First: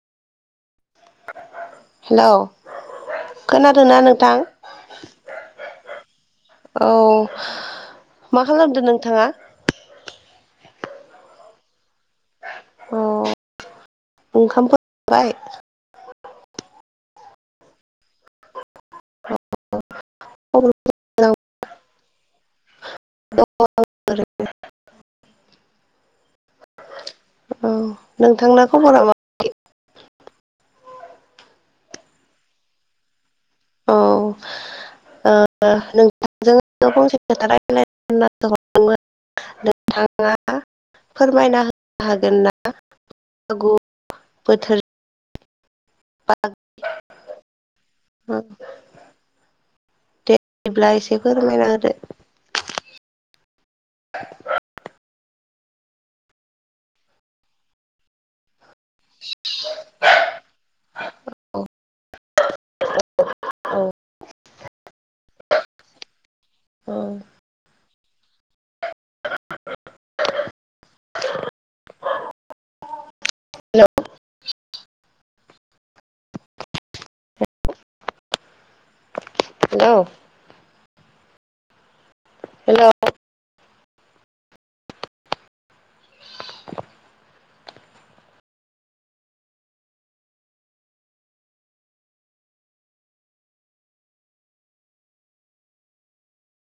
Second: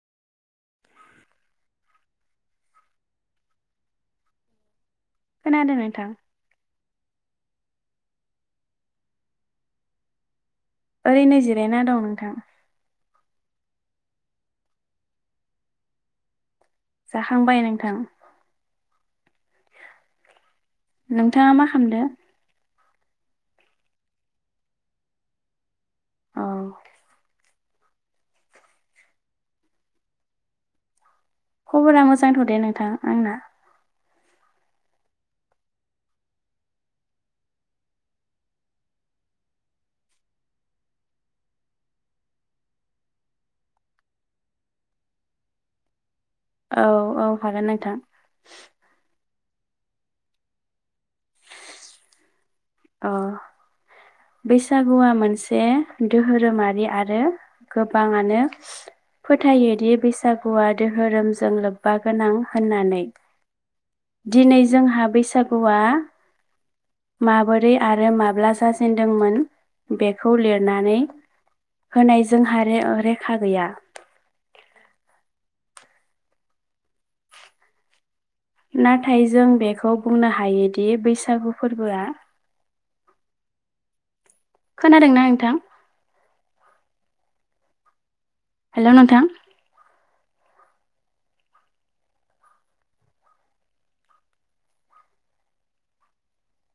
Hello खोनादों ना नोंथां? खोनादों नोंथां औ मा खालामदो नोंथाङा? ओरैनो जिरायना दं नोंथां। अ ओंखामफोर जाबाय? जाखांबाय नोंथां औ नोंथाङा मा खामदो? [unintelligible] अ औ नोंथांना खबरा मा खबरा मोजांथ' दे नोंथां आंना। ओ नोंथांजों फंसे खोथा रायलायनो होननासो हरदोंमोन। नोंथाङा फोरमायना होनो हागोन ना? बैसागु बोथोर [unintelligible] औ औ हागोन नोंथां। ओ दे बिदिब्ला एसे फोरमायना होदो अ' बैसागुआ मोनसे दोहोरोमारि आरो गोबाङानो फोथायोदि बैसागुआ दोहोरोमजों औ लोब्बा गोनां होननानै। औ दिनै जोंहा बैसागुआ माबो रै आरो माब्ला जाजेनदोंमोन बेखौ लिरनानै होनाय जोंहा रो रेखा गैया। हेलौ नाथाय जों हेलौ बेखौ बुंनो हायोदि बैसागु फोरबोआ हेलौ खोनादोंना नोंथां? हेल' नोंथां।